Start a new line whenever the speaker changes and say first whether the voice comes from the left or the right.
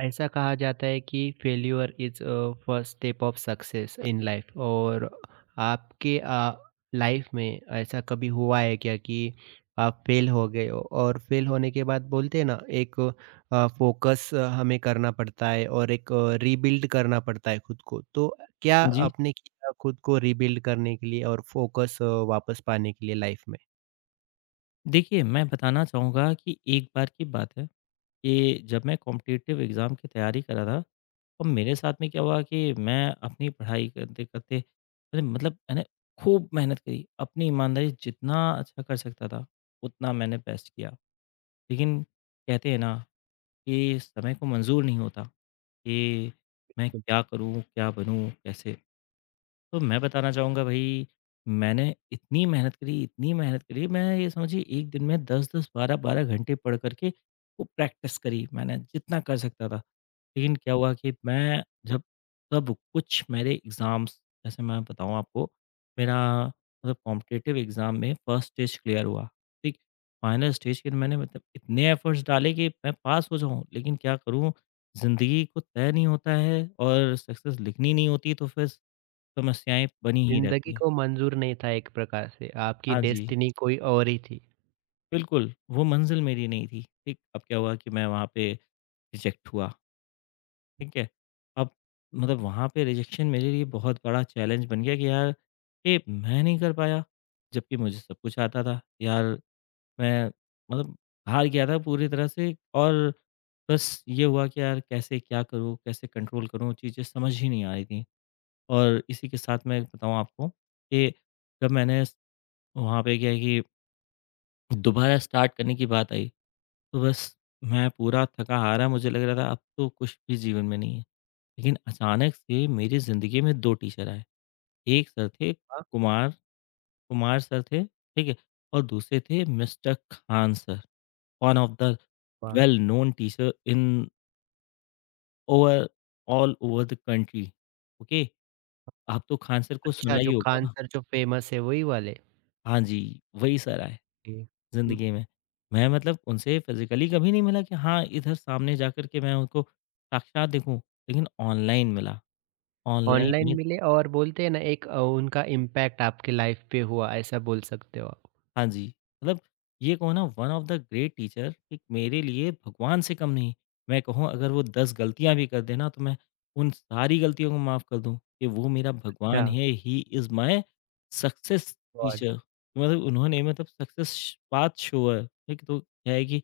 right: ऐसा कहा जाता है कि failure is first step of success in life. और आपके लाइफ में ऐसा कभी हुआ है क्या कि आप फेल हो गए हो, और फेल होने के बाद बोलते हैं ना, एक फोकस हमें करना पड़ता है और एक रीबिल्ड करना पड़ता है खुद को। तो क्या
left: जी।
right: आपने किया खुद को रीबिल्ड करने के लिए और फोकस वापस पाने के लिए लाइफ में?
left: देखिए, मैं बताना चाहूँगा कि एक बार की बात है कि जब मैं कॉम्पिटिटिव एग्ज़ाम की तैयारी कर रहा था और मेरे साथ में क्या हुआ कि मैं अपनी पढ़ाई करते-करते मैंने मतलब मैंने खूब मेहनत करी। अपनी ईमानदारी जितना अच्छा कर सकता था, उतना मैंने बेस्ट किया। लेकिन कहते हैं ना कि समय को मंज़ूर नहीं होता कि मैं क्या करूँ, क्या बनूँ, कैसे? तो मैं बताना चाहूँगा भई, मैंने इतनी मेहनत करी, मैं ये समझिए 1 दिन में 10-10, 12-12 घंटे पढ़ कर के वो प्रैक्टिस करी मैंने, जितना कर सकता था। लेकिन क्या हुआ कि मैं जब सब कुछ मेरे एग्ज़ाम्स जैसे मैं बताऊँ आपको, मेरा मतलब कॉम्पिटिटिव एग्ज़ाम में फर्स्ट स्टेज क्लियर हुआ, ठीक? फाइनल स्टेज के मैंने मतलब इतने एफ़र्ट्स डाले कि मैं पास हो जाऊँ, लेकिन क्या करूँ, ज़िंदगी को तय नहीं होता है और सक्सेस लिखनी नहीं होती, तो फिर समस्याएँ बनी ही
right: जिंदगी
left: रहती हैं।
right: को मंजूर नहीं था, एक प्रकार से आपकी
left: हाँ जी,
right: डेस्टिनी कोई और ही थी।
left: बिल्कुल, वो मंज़िल मेरी नहीं थी, ठीक? अब क्या हुआ कि मैं वहाँ पे रिजेक्ट हुआ, ठीक है? अब मतलब वहाँ पे रिजेक्शन मेरे लिए बहुत बड़ा चैलेंज बन गया कि यार, ये मैं नहीं कर पाया, जबकि मुझे सब कुछ आता था। यार, मैं मतलब हार गया था पूरी तरह से और बस ये हुआ कि यार कैसे क्या करूँ, कैसे कंट्रोल करूँ, चीज़ें समझ ही नहीं आ रही थीं। और इसी के साथ मैं बताऊँ आपको कि जब मैंने स वहाँ पे क्या है कि दोबारा स्टार्ट करने की बात आई, तो बस मैं पूरा थका-हारा मुझे लग रहा था अब तो कुछ भी जीवन में नहीं है। लेकिन अचानक से मेरी ज़िंदगी में 2 टीचर आए, एक सर थे
right: वाह,
left: कुमार कुमार सर थे, ठीक है? और दूसरे थे mister Khan sir, one of the
right: वाह।
left: Well known teacher in over all over the country, okay? आप तो खान सर को सुना
right: अच्छा,
left: ही
right: जो खान
left: होगा।
right: सर जो फ़ेमस है, वही वाले?
left: हाँ जी, वही सर आए।
right: जी। हुँ।
left: ज़िंदगी में। मैं मतलब उनसे फिज़िकली कभी नहीं मिला कि हाँ, इधर सामने जाकर के मैं उनको साक्षात देखूँ, लेकिन ऑनलाइन मिला। ऑनलाइन
right: ऑनलाइन
left: में
right: मिले, और बोलते हैं ना, एक उनका इम्पैक्ट आपके लाइफ़ पे हुआ, ऐसा बोल सकते हो आप।
left: हाँ जी, मतलब ये कहो ना one of the great teacher एक मेरे लिए भगवान से कम नहीं। मैं कहूँ अगर वो 10 गलतियाँ भी कर दें ना तो मैं उन सारी गलतियों को माफ़ कर दूँ कि वो मेरा भगवान
right: अच्छा,
left: है, he is my success
right: god!
left: Teacher. मतलब उन्होंने मतलब सक्सेस पाथ शोवर एक तो क्या है कि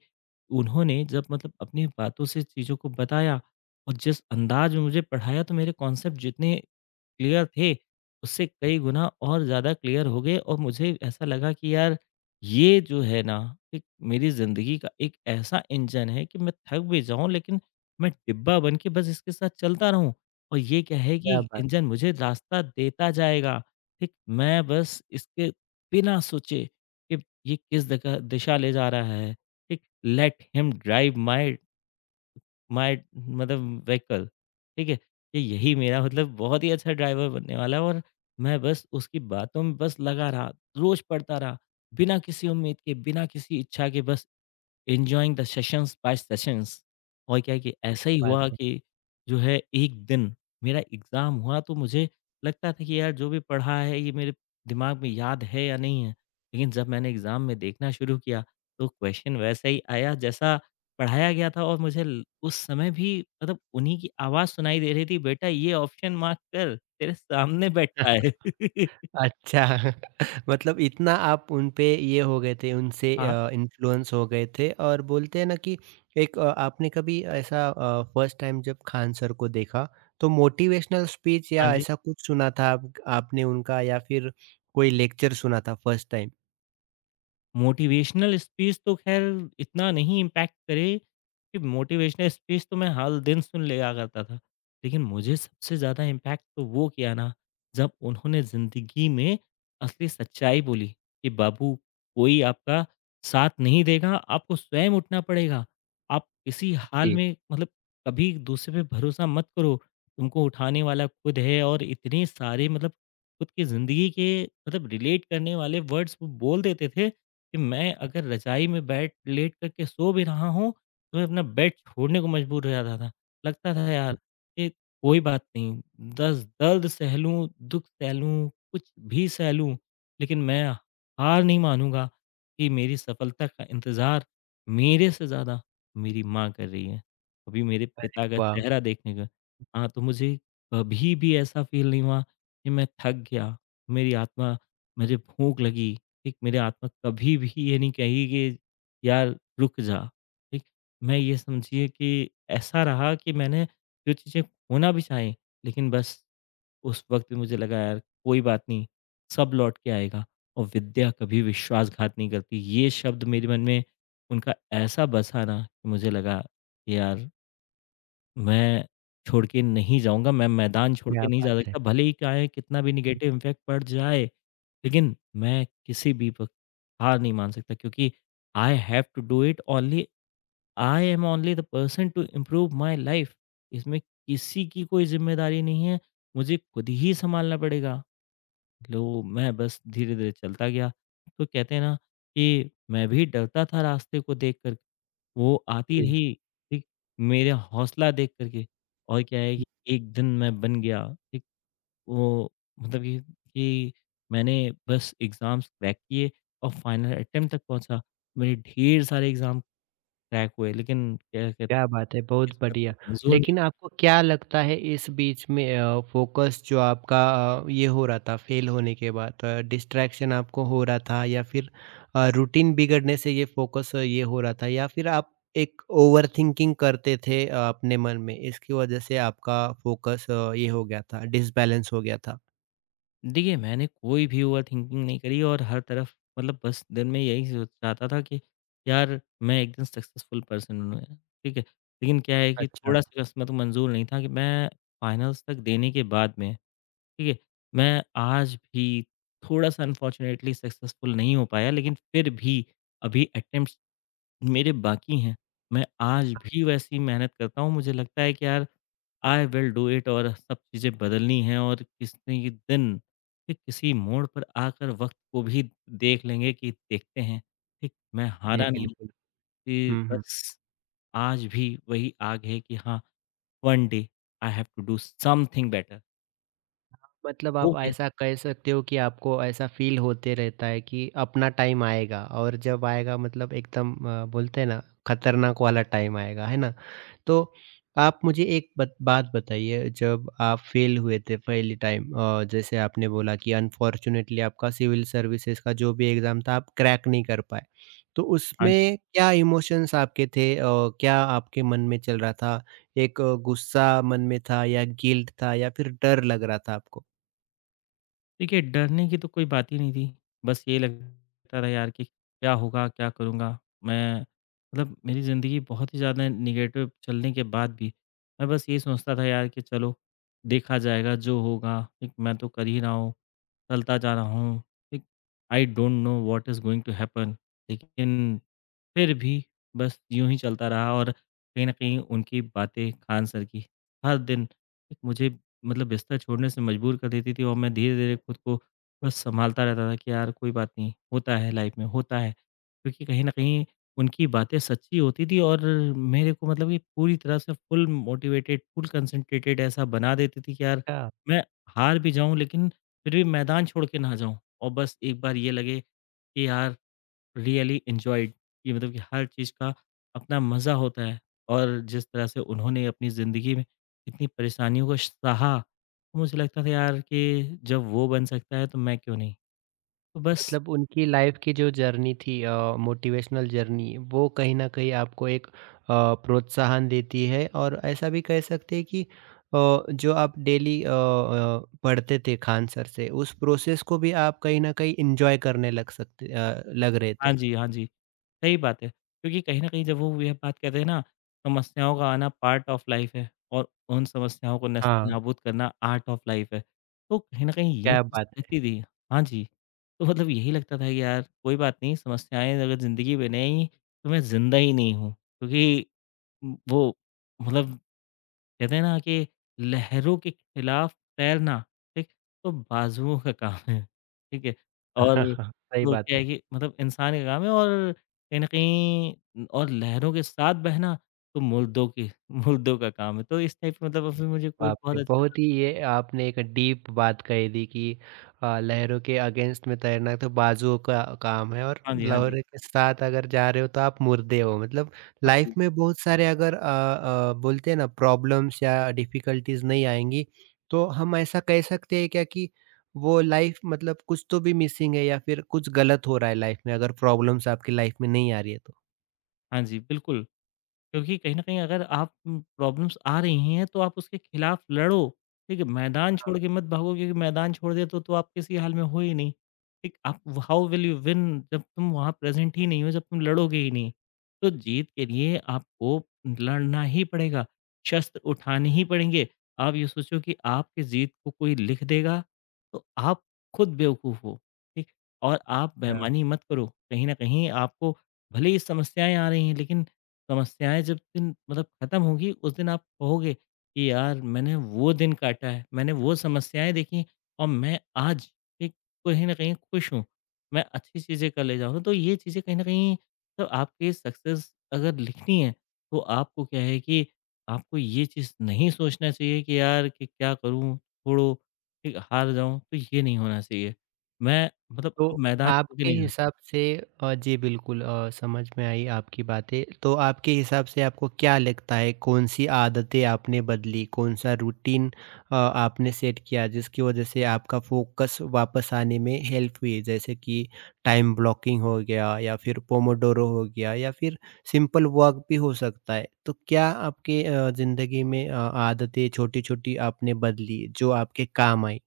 left: उन्होंने जब मतलब अपनी बातों से चीज़ों को बताया और जिस अंदाज़ में मुझे पढ़ाया तो मेरे कॉन्सेप्ट जितने क्लियर थे, उससे कई गुना और ज़्यादा क्लियर हो गए और मुझे ऐसा लगा कि यार ये जो है ना एक मेरी ज़िंदगी का एक ऐसा इंजन है कि मैं थक भी जाऊँ लेकिन मैं डिब्बा बन के बस इसके साथ चलता रहूँ और ये क्या है कि
right: क्या बात है।
left: इंजन मुझे रास्ता देता जाएगा, ठीक? मैं बस इसके बिना सोचे कि ये किस दका दिशा ले जा रहा है, ठीक? Let him drive my my मतलब व्हीकल ठीक है कि यही मेरा मतलब बहुत ही अच्छा ड्राइवर बनने वाला है और मैं बस उसकी बातों में बस लगा रहा रोज पढ़ता रहा बिना किसी उम्मीद के बिना किसी इच्छा के बस enjoying the sessions by sessions और क्या है कि ऐसा ही
right: बात
left: हुआ
right: है।
left: कि जो है एक दिन मेरा एग्ज़ाम हुआ तो मुझे लगता था कि यार जो भी पढ़ा है ये मेरे दिमाग में याद है या नहीं है। लेकिन जब मैंने एग्ज़ाम में देखना शुरू किया तो क्वेश्चन वैसा ही आया जैसा पढ़ाया गया था और मुझे ल उस समय भी मतलब उन्हीं की आवाज़ सुनाई दे रही थी, "बेटा ये ऑप्शन मार्क कर, तेरे सामने बैठा है।"
right: अच्छा, मतलब इतना आप उन पे ये हो गए थे, उनसे
left: हाँ।
right: इन्फ्लुएंस हो गए थे। और बोलते हैं ना कि एक आपने कभी ऐसा फर्स्ट टाइम जब खान सर को देखा, तो मोटिवेशनल स्पीच
left: हाँ
right: या
left: जी।
right: ऐसा कुछ सुना था आप? आपने उनका, या फिर कोई लेक्चर सुना था फर्स्ट टाइम?
left: मोटिवेशनल स्पीच तो ख़ैर इतना नहीं इम्पैक्ट करे, कि मोटिवेशनल स्पीच तो मैं हर दिन सुन लिया करता था। लेकिन मुझे सबसे ज़्यादा इम्पैक्ट तो वो किया ना, जब उन्होंने ज़िंदगी में असली सच्चाई बोली कि बाबू कोई आपका साथ नहीं देगा, आपको स्वयं उठना पड़ेगा। आप किसी हाल
right: जी।
left: में मतलब कभी दूसरे पे भरोसा मत करो, तुमको उठाने वाला खुद है और इतने सारे मतलब खुद की ज़िंदगी के मतलब रिलेट करने वाले वर्ड्स वो बोल देते थे कि मैं अगर रज़ाई में बैठ लेट करके सो भी रहा हूँ, तो मैं अपना बेड छोड़ने को मजबूर हो जाता था। लगता था यार कि कोई बात नहीं, दर्द दर्द सह लूँ, दुःख सह लूँ, कुछ भी सह लूँ, लेकिन मैं हार नहीं मानूँगा कि मेरी सफलता का इंतज़ार मेरे से ज़्यादा मेरी माँ कर रही है। अभी मेरे पिता का
right: वाह!
left: चेहरा देखने का हाँ, तो मुझे कभी भी ऐसा फ़ील नहीं हुआ कि मैं थक गया, मेरी आत्मा मुझे भूख लगी। ठीक, मेरी आत्मा कभी भी ये नहीं कही कि यार रुक जा, ठीक। मैं ये समझिए कि ऐसा रहा कि मैंने जो चीज़ें खोना भी चाहीं, लेकिन बस उस वक़्त भी मुझे लगा यार कोई बात नहीं, सब लौट के आएगा और विद्या कभी विश्वासघात नहीं करती। ये शब्द मेरे मन में उनका ऐसा बसा ना कि मुझे लगा कि यार मैं छोड़ के नहीं जाऊँगा, मैं मैदान छोड़ के
right: क्या
left: नहीं जा
right: बात है!
left: सकता, भले ही चाहे कितना भी नेगेटिव इम्पैक्ट पड़ जाए। लेकिन मैं किसी भी वक़्त हार नहीं मान सकता क्योंकि I have to do it only I am only the person to improve my life. इसमें किसी की कोई ज़िम्मेदारी नहीं है, मुझे खुद ही सँभालना पड़ेगा। लो मैं बस धीरे-धीरे चलता गया। तो कहते हैं ना कि मैं भी डरता था रास्ते को देख कर, वो आती
right: जी।
left: रही, ठीक? मेरा हौसला देख कर के और क्या है कि एक दिन मैं बन गया, ठीक? वो मतलब कि कि मैंने बस एग्ज़ाम्स क्रैक किए और फाइनल अटेम्प्ट तक पहुँचा। मेरे ढेर सारे एग्ज़ाम क्रैक हुए लेकिन क्या कहते
right: क्या बात है, बहुत
left: किस्मत
right: बढ़िया।
left: को मंज़ूर नहीं
right: लेकिन
left: था।
right: आपको क्या लगता है, इस बीच में फ़ोकस जो आपका ये हो रहा था फेल होने के बाद, डिस्ट्रैक्शन आपको हो रहा था, या फिर रूटीन बिगड़ने से ये फ़ोकस ये हो रहा था, या फिर आप एक ओवरथिंकिंग करते थे अपने मन में, इसकी वजह से आपका फ़ोकस ये हो गया था, डिसबैलेंस हो गया था?
left: देखिए, मैंने कोई भी ओवर थिंकिंग नहीं करी और हर तरफ मतलब बस दिन में यही सोच चाहता था कि यार मैं एक दिन सक्सेसफुल पर्सन बनूँ। ठीक है? लेकिन क्या है कि
right: अच्छा।
left: थोड़ा-सा किस्मत को मंज़ूर नहीं था कि मैं फाइनल्स तक देने के बाद में ठीक है? मैं आज भी थोड़ा-सा अनफॉर्चुनेटली सक्सेसफुल नहीं हो पाया, लेकिन फिर भी अभी अटेम्प्ट्स मेरे बाकी हैं। मैं आज भी वैसी मेहनत करता हूँ, मुझे लगता है कि यार आई विल डू इट और सब चीज़ें बदलनी हैं और किसी दिन फिर किसी मोड़ पर आकर वक़्त को भी देख लेंगे कि देखते हैं, ठीक, मैं
right: जी
left: हारा नहीं
right: बिल्कुल।
left: कि
right: हुँ, हुँ।
left: बस आज भी वही आग है कि हाँ, one day I have to do something better
right: मतलब
left: हो
right: आप
left: गया।
right: ऐसा कह सकते हो कि आपको ऐसा फील होते रहता है कि अपना टाइम आएगा, और जब आएगा मतलब एकदम बोलते हैं ना, खतरनाक वाला टाइम आएगा, है ना? तो आप मुझे एक बात बताइए, जब आप फेल हुए थे पहली टाइम, जैसे आपने बोला कि अनफॉर्चुनेटली आपका सिविल सर्विसेज का जो भी एग्ज़ाम था, आप क्रैक नहीं कर पाए, तो
left: हाँ जी।
right: उसमें क्या इमोशंस आपके थे और क्या आपके मन में चल रहा था? एक गुस्सा मन में था, या गिल्ट था, या फिर डर लग रहा था आपको?
left: देखिए, डरने की तो कोई बात ही नहीं थी। बस ये लगता था यार कि क्या होगा, क्या करूँगा? मैं मतलब मेरी ज़िंदगी बहुत ही ज़्यादा नेगेटिव चलने के बाद भी, मैं बस ये सोचता था यार कि चलो देखा जाएगा, जो होगा। एक मैं तो कर ही रहा हूँ, चलता जा रहा हूँ। एक I don't know what is going to happen लेकिन फिर भी बस यूँ ही चलता रहा और कहीं न कहीं उनकी बातें खान सर की हर दिन एक मुझे मतलब बिस्तर छोड़ने से मजबूर कर देती थी और मैं धीरे-धीरे खुद को बस सँभालता रहता था कि यार कोई बात नहीं, होता है लाइफ़ में, होता है। क्योंकि कहीं न कहीं उनकी बातें सच्ची होती थी और मेरे को मतलब कि पूरी तरह से फुल मोटिवेटेड, फुल कंसंट्रेटेड ऐसा बना देती थी कि यार
right: अच्छा।
left: मैं हार भी जाऊँ लेकिन फिर भी मैदान छोड़ के ना जाऊँ। और बस एक बार ये लगे कि यार रियली एन्जॉयड कि मतलब कि हर चीज़ का अपना मज़ा होता है और जिस तरह से उन्होंने अपनी ज़िंदगी में इतनी परेशानियों को सहा, तो मुझे लगता था यार कि जब वो बन सकता है तो मैं क्यों नहीं? तो बस
right: मतलब उनकी लाइफ की जो जर्नी थी, मोटिवेशनल जर्नी, वो कहीं न कहीं आपको एक प्रोत्साहन देती है। और ऐसा भी कह सकते हैं कि जो आप डेली पढ़ते थे खान सर से, उस प्रोसेस को भी आप कहीं न कहीं एन्जॉय करने लग रहे थे।
left: हाँ जी, हाँ जी। सही बात है, क्योंकि कहीं न कहीं जब वो यह बात कहते हैं ना, समस्याओं का आना पार्ट ऑफ लाइफ़ है और उन समस्याओं को
right: हाँ।
left: नस्त-ए-नाबूद करना आर्ट ऑफ लाइफ़ है। तो कहीं न कहीं ये
right: क्या
left: चीज़
right: बात है!
left: रहती थी। हाँ जी, तो मतलब यही लगता था कि यार कोई बात नहीं, समस्याएँ अगर ज़िंदगी में नहीं, तो मैं ज़िंदा ही नहीं हूँ। क्योंकि वो मतलब कहते हैं ना कि लहरों के खिलाफ तैरना, ठीक? तो बाजुओं का काम है, ठीक है? और
right: सही
left: तो
right: बात
left: क्या
right: है।
left: है कि मतलब इंसान का काम है और कहीं न कहीं और लहरों के साथ बहना तो मुर्दों की मुर्दों का काम है। तो इस टाइप का मतलब अभी मुझे कोट
right: बाप
left: बहुत
right: रे!
left: अच्छे से
right: बहुत ही ये आपने एक डीप बात कही दी कि लहरों के अगेंस्ट में तैरना तो बाजुओं का काम है, और
left: हाँ जी, हाँ जी।
right: लहरों के साथ अगर जा रहे हो, तो आप मुर्दे हो। मतलब
left: हाँ
right: लाइफ
left: जी।
right: में बहुत सारे अगर बोलते हैं ना, प्रॉब्लम्स या डिफिकल्टीज़ नहीं आएँगी, तो हम ऐसा कह सकते हैं क्या कि वो लाइफ मतलब कुछ तो भी मिसिंग है, या फिर कुछ गलत हो रहा है लाइफ में, अगर प्रॉब्लम्स आपकी लाइफ में नहीं आ रही है?
left: हाँ जी, बिल्कुल। क्योंकि कहीं न कहीं अगर आप प्रॉब्लम्स आ रही हैं, तो आप उसके खिलाफ लड़ो, ठीक है? मैदान
right: तो?
left: छोड़ के मत भागो क्योंकि मैदान छोड़ देते हो तो आप किसी हाल में हो ही नहीं, ठीक? आप हाउ विल यू विन जब तुम वहाँ प्रेज़ेंट ही नहीं हो, जब तुम लड़ोगे ही नहीं। तो जीत के लिए आपको लड़ना ही पड़ेगा, शस्त्र उठाने ही पड़ेंगे। आप ये सोचो कि आपकी जीत को कोई लिख देगा, तो आप खुद बेवकूफ़ हो, ठीक? और आप बेईमानी मत करो, कहीं न कहीं आपको भले ही समस्याएँ आ रही हैं लेकिन समस्याएँ जब दिन मतलब खत्म होंगी उस दिन आप कहोगे कि यार मैंने वो दिन काटा है, मैंने वो समस्याएँ देखी और मैं आज एक कहीं न कहीं खुश हूँ। मैं अच्छी चीज़ें कर ले जा रहा हूँ। तो ये चीज़ें कहीं न कहीं तो आपके सक्सेस अगर लिखनी है तो आपको क्या है कि आपको ये चीज़ नहीं सोचना चाहिए कि यार कि क्या करूँ? छोड़ो, ठीक हार जाऊँ, तो ये नहीं होना चाहिए। मैं मतलब आप
right: तो
left: मैदान छोड़ के
right: आपके
left: नहीं जाते।
right: हिसाब से जी बिल्कुल, समझ में आई आपकी बातें। तो आपके हिसाब से आपको क्या लगता है, कौन-सी आदतें आपने बदली, कौन-सा रूटीन आपने सेट किया, जिसकी वजह से आपका फ़ोकस वापस आने में हेल्प हुई? जैसे कि टाइम ब्लॉकिंग हो गया, या फिर पोमोडोरो हो गया, या फिर सिंपल वॉक भी हो सकता है। तो क्या आपके ज़िंदगी में आदतें छोटी-छोटी आपने बदली, जो आपके काम आई?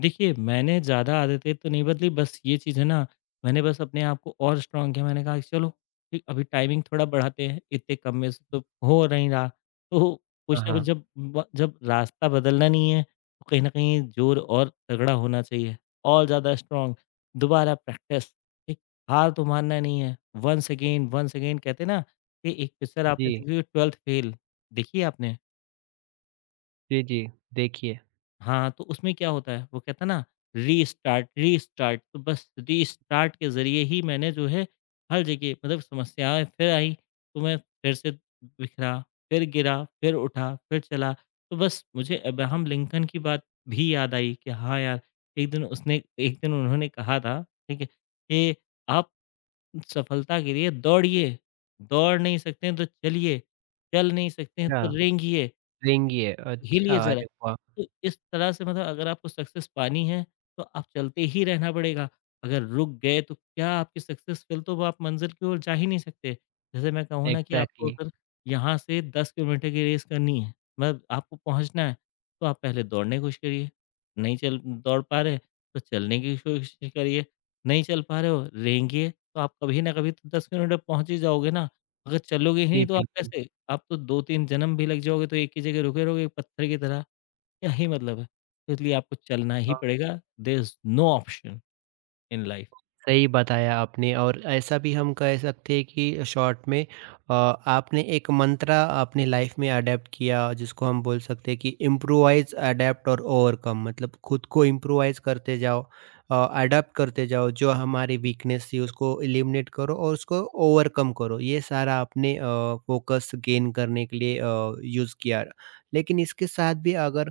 left: देखिए, मैंने ज़्यादा आदतें तो नहीं बदली, बस ये चीज़ है ना, मैंने बस अपने आप को और स्ट्रॉन्ग किया। मैंने कहा कि चलो, ठीक अभी टाइमिंग थोड़ा बढ़ाते हैं, इतने कम में से तो हो नहीं रहा। तो कुछ
right: हाँ,
left: ना कुछ
right: हाँ।
left: जब रास्ता बदलना नहीं है, तो कहीं न कहीं ज़ोर और तगड़ा होना चाहिए, और ज़्यादा स्ट्रॉन्ग। दोबारा प्रैक्टिस, ठीक? हार तो मानना नहीं है, वंस अगेन कहते हैं ना, कि एक पिक्चर आपने
right: जी।
left: देखी होगी 12th फेल, देखी है आपने?
right: जी, जी। देखिए।
left: हाँ, तो उसमें क्या होता है, वो कहता है ना रीस्टार्ट, रीस्टार्ट तो बस रीस्टार्ट के ज़रिए ही मैंने जो है हर जगह मतलब समस्याएँ फिर आईं, तो मैं फिर से बिखरा, फिर गिरा, फिर उठा, फिर चला। तो बस मुझे अब्राहम लिंकन की बात भी याद आई कि हाँ यार, एक दिन उन्होंने कहा था, ठीक है? कि आप सफलता के लिए दौड़िए, दौड़ नहीं सकते हैं तो चलिए, चल नहीं सकते हैं
right: अच्छा,
left: तो रेंगिए,
right: रिंगी है,
left: हिलिए
right: अच्छा,
left: ज़रा।
right: अरे वाह!
left: तो इस तरह से मतलब अगर आपको सक्सेस पानी है, तो आप चलते ही रहना पड़ेगा। अगर रुक गए तो क्या आपकी सक्सेसफुल तो वो आप मंज़िल की ओर जा ही नहीं सकते। जैसे मैं कहूँ ना कि आपको
right: एग्ज़ैक्टली।
left: अगर यहाँ से 10 किलोमीटर की रेस करनी है, मतलब आपको पहुँचना है, तो आप पहले दौड़ने की कोशिश करिए। नहीं चल दौड़ पा रहे, तो चलने की कोशिश करिए। नहीं चल पा रहे हो, रेंगिए। तो आप कभी न कभी तो 10 किलोमीटर पहुँच ही जाओगे ना। अगर चलोगे ही
right: जी,
left: नहीं तो आप
right: बिल्कुल।
left: कैसे? आप तो 2-3 जन्म भी लग जाओगे तो एक ही जगह रुके रहोगे पत्थर की तरह, क्या ही मतलब है? तो इसलिए आपको चलना ही
right: अ,
left: पड़ेगा, there is no option in life.
right: सही बताया आपने। और ऐसा भी हम कह सकते हैं कि शॉर्ट में आपने एक मंत्रा अपने लाइफ में अडेप्ट किया, जिसको हम बोल सकते हैं कि इम्प्रोवाइज, अडेप्ट और ओवरकम। मतलब खुद को इम्प्रोवाइज करते जाओ, अडेप्ट करते जाओ, जो हमारी वीकनेस थी उसको एलिमिनेट करो और उसको ओवरकम करो। ये सारा आपने फोकस गेन करने के लिए यूज़ किया। लेकिन इसके साथ भी, अगर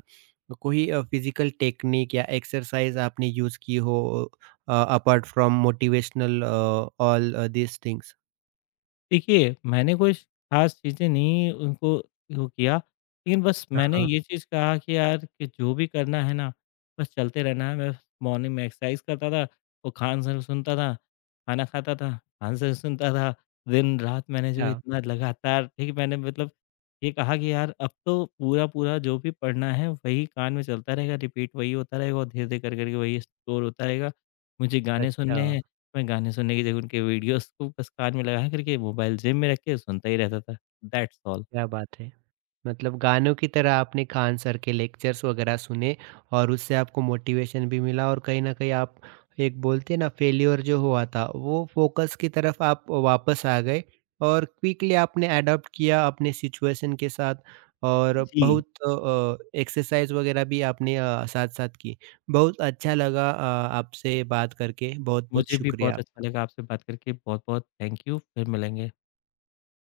right: कोई फिजिकल टेक्निक या एक्सरसाइज आपने यूज़ की हो, apart from motivational all these things?
left: देखिए, मैंने कुछ ख़ास चीज़ें नहीं उनको वो किया, लेकिन बस
right: हाँ,
left: मैंने
right: हाँ।
left: ये चीज़ कहा कि यार कि जो भी करना है ना, बस चलते रहना है। मैं मॉर्निंग में एक्सरसाइज करता था, वो खान सर सुनता था, खाना खाता था, खान सर सुनता था। दिन-रात मैंने जो
right: अच्छा,
left: इतना लगातार ठीक मैंने मतलब ये कहा कि यार अब तो पूरा-पूरा जो भी पढ़ना है वही कान में चलता रहेगा, रिपीट वही होता रहेगा और धीरे-धीरे कर के वही स्टोर होता रहेगा। मुझे गाने
right: अच्छा।
left: सुनने हैं, मैं गाने सुनने की जगह उनके वीडियोज़ को बस कान में लगा करके मोबाइल जेब में रख के सुनता ही रहता था। That's all.
right: क्या बात है! मतलब गानों की तरह आपने खान सर के लेक्चर्स वगैरह सुने, और उससे आपको मोटिवेशन भी मिला, और कहीं न कहीं आप एक, बोलते हैं ना, फेल्योर जो हुआ था, वो फ़ोकस की तरफ आप वापस आ गए, और क्विकली आपने अडॉप्ट किया अपने सिचुएशन के साथ, और
left: जी।
right: बहुत एक्सरसाइज़ वगैरह भी आपने साथ-साथ की। बहुत अच्छा लगा आपसे बात करके, बहुत-बहुत
left: मुझे भी
right: शुक्रिया
left: बहुत
right: आप
left: अच्छा लगा आपसे बात करके। बहुत-बहुत थैंक यू। फिर मिलेंगे।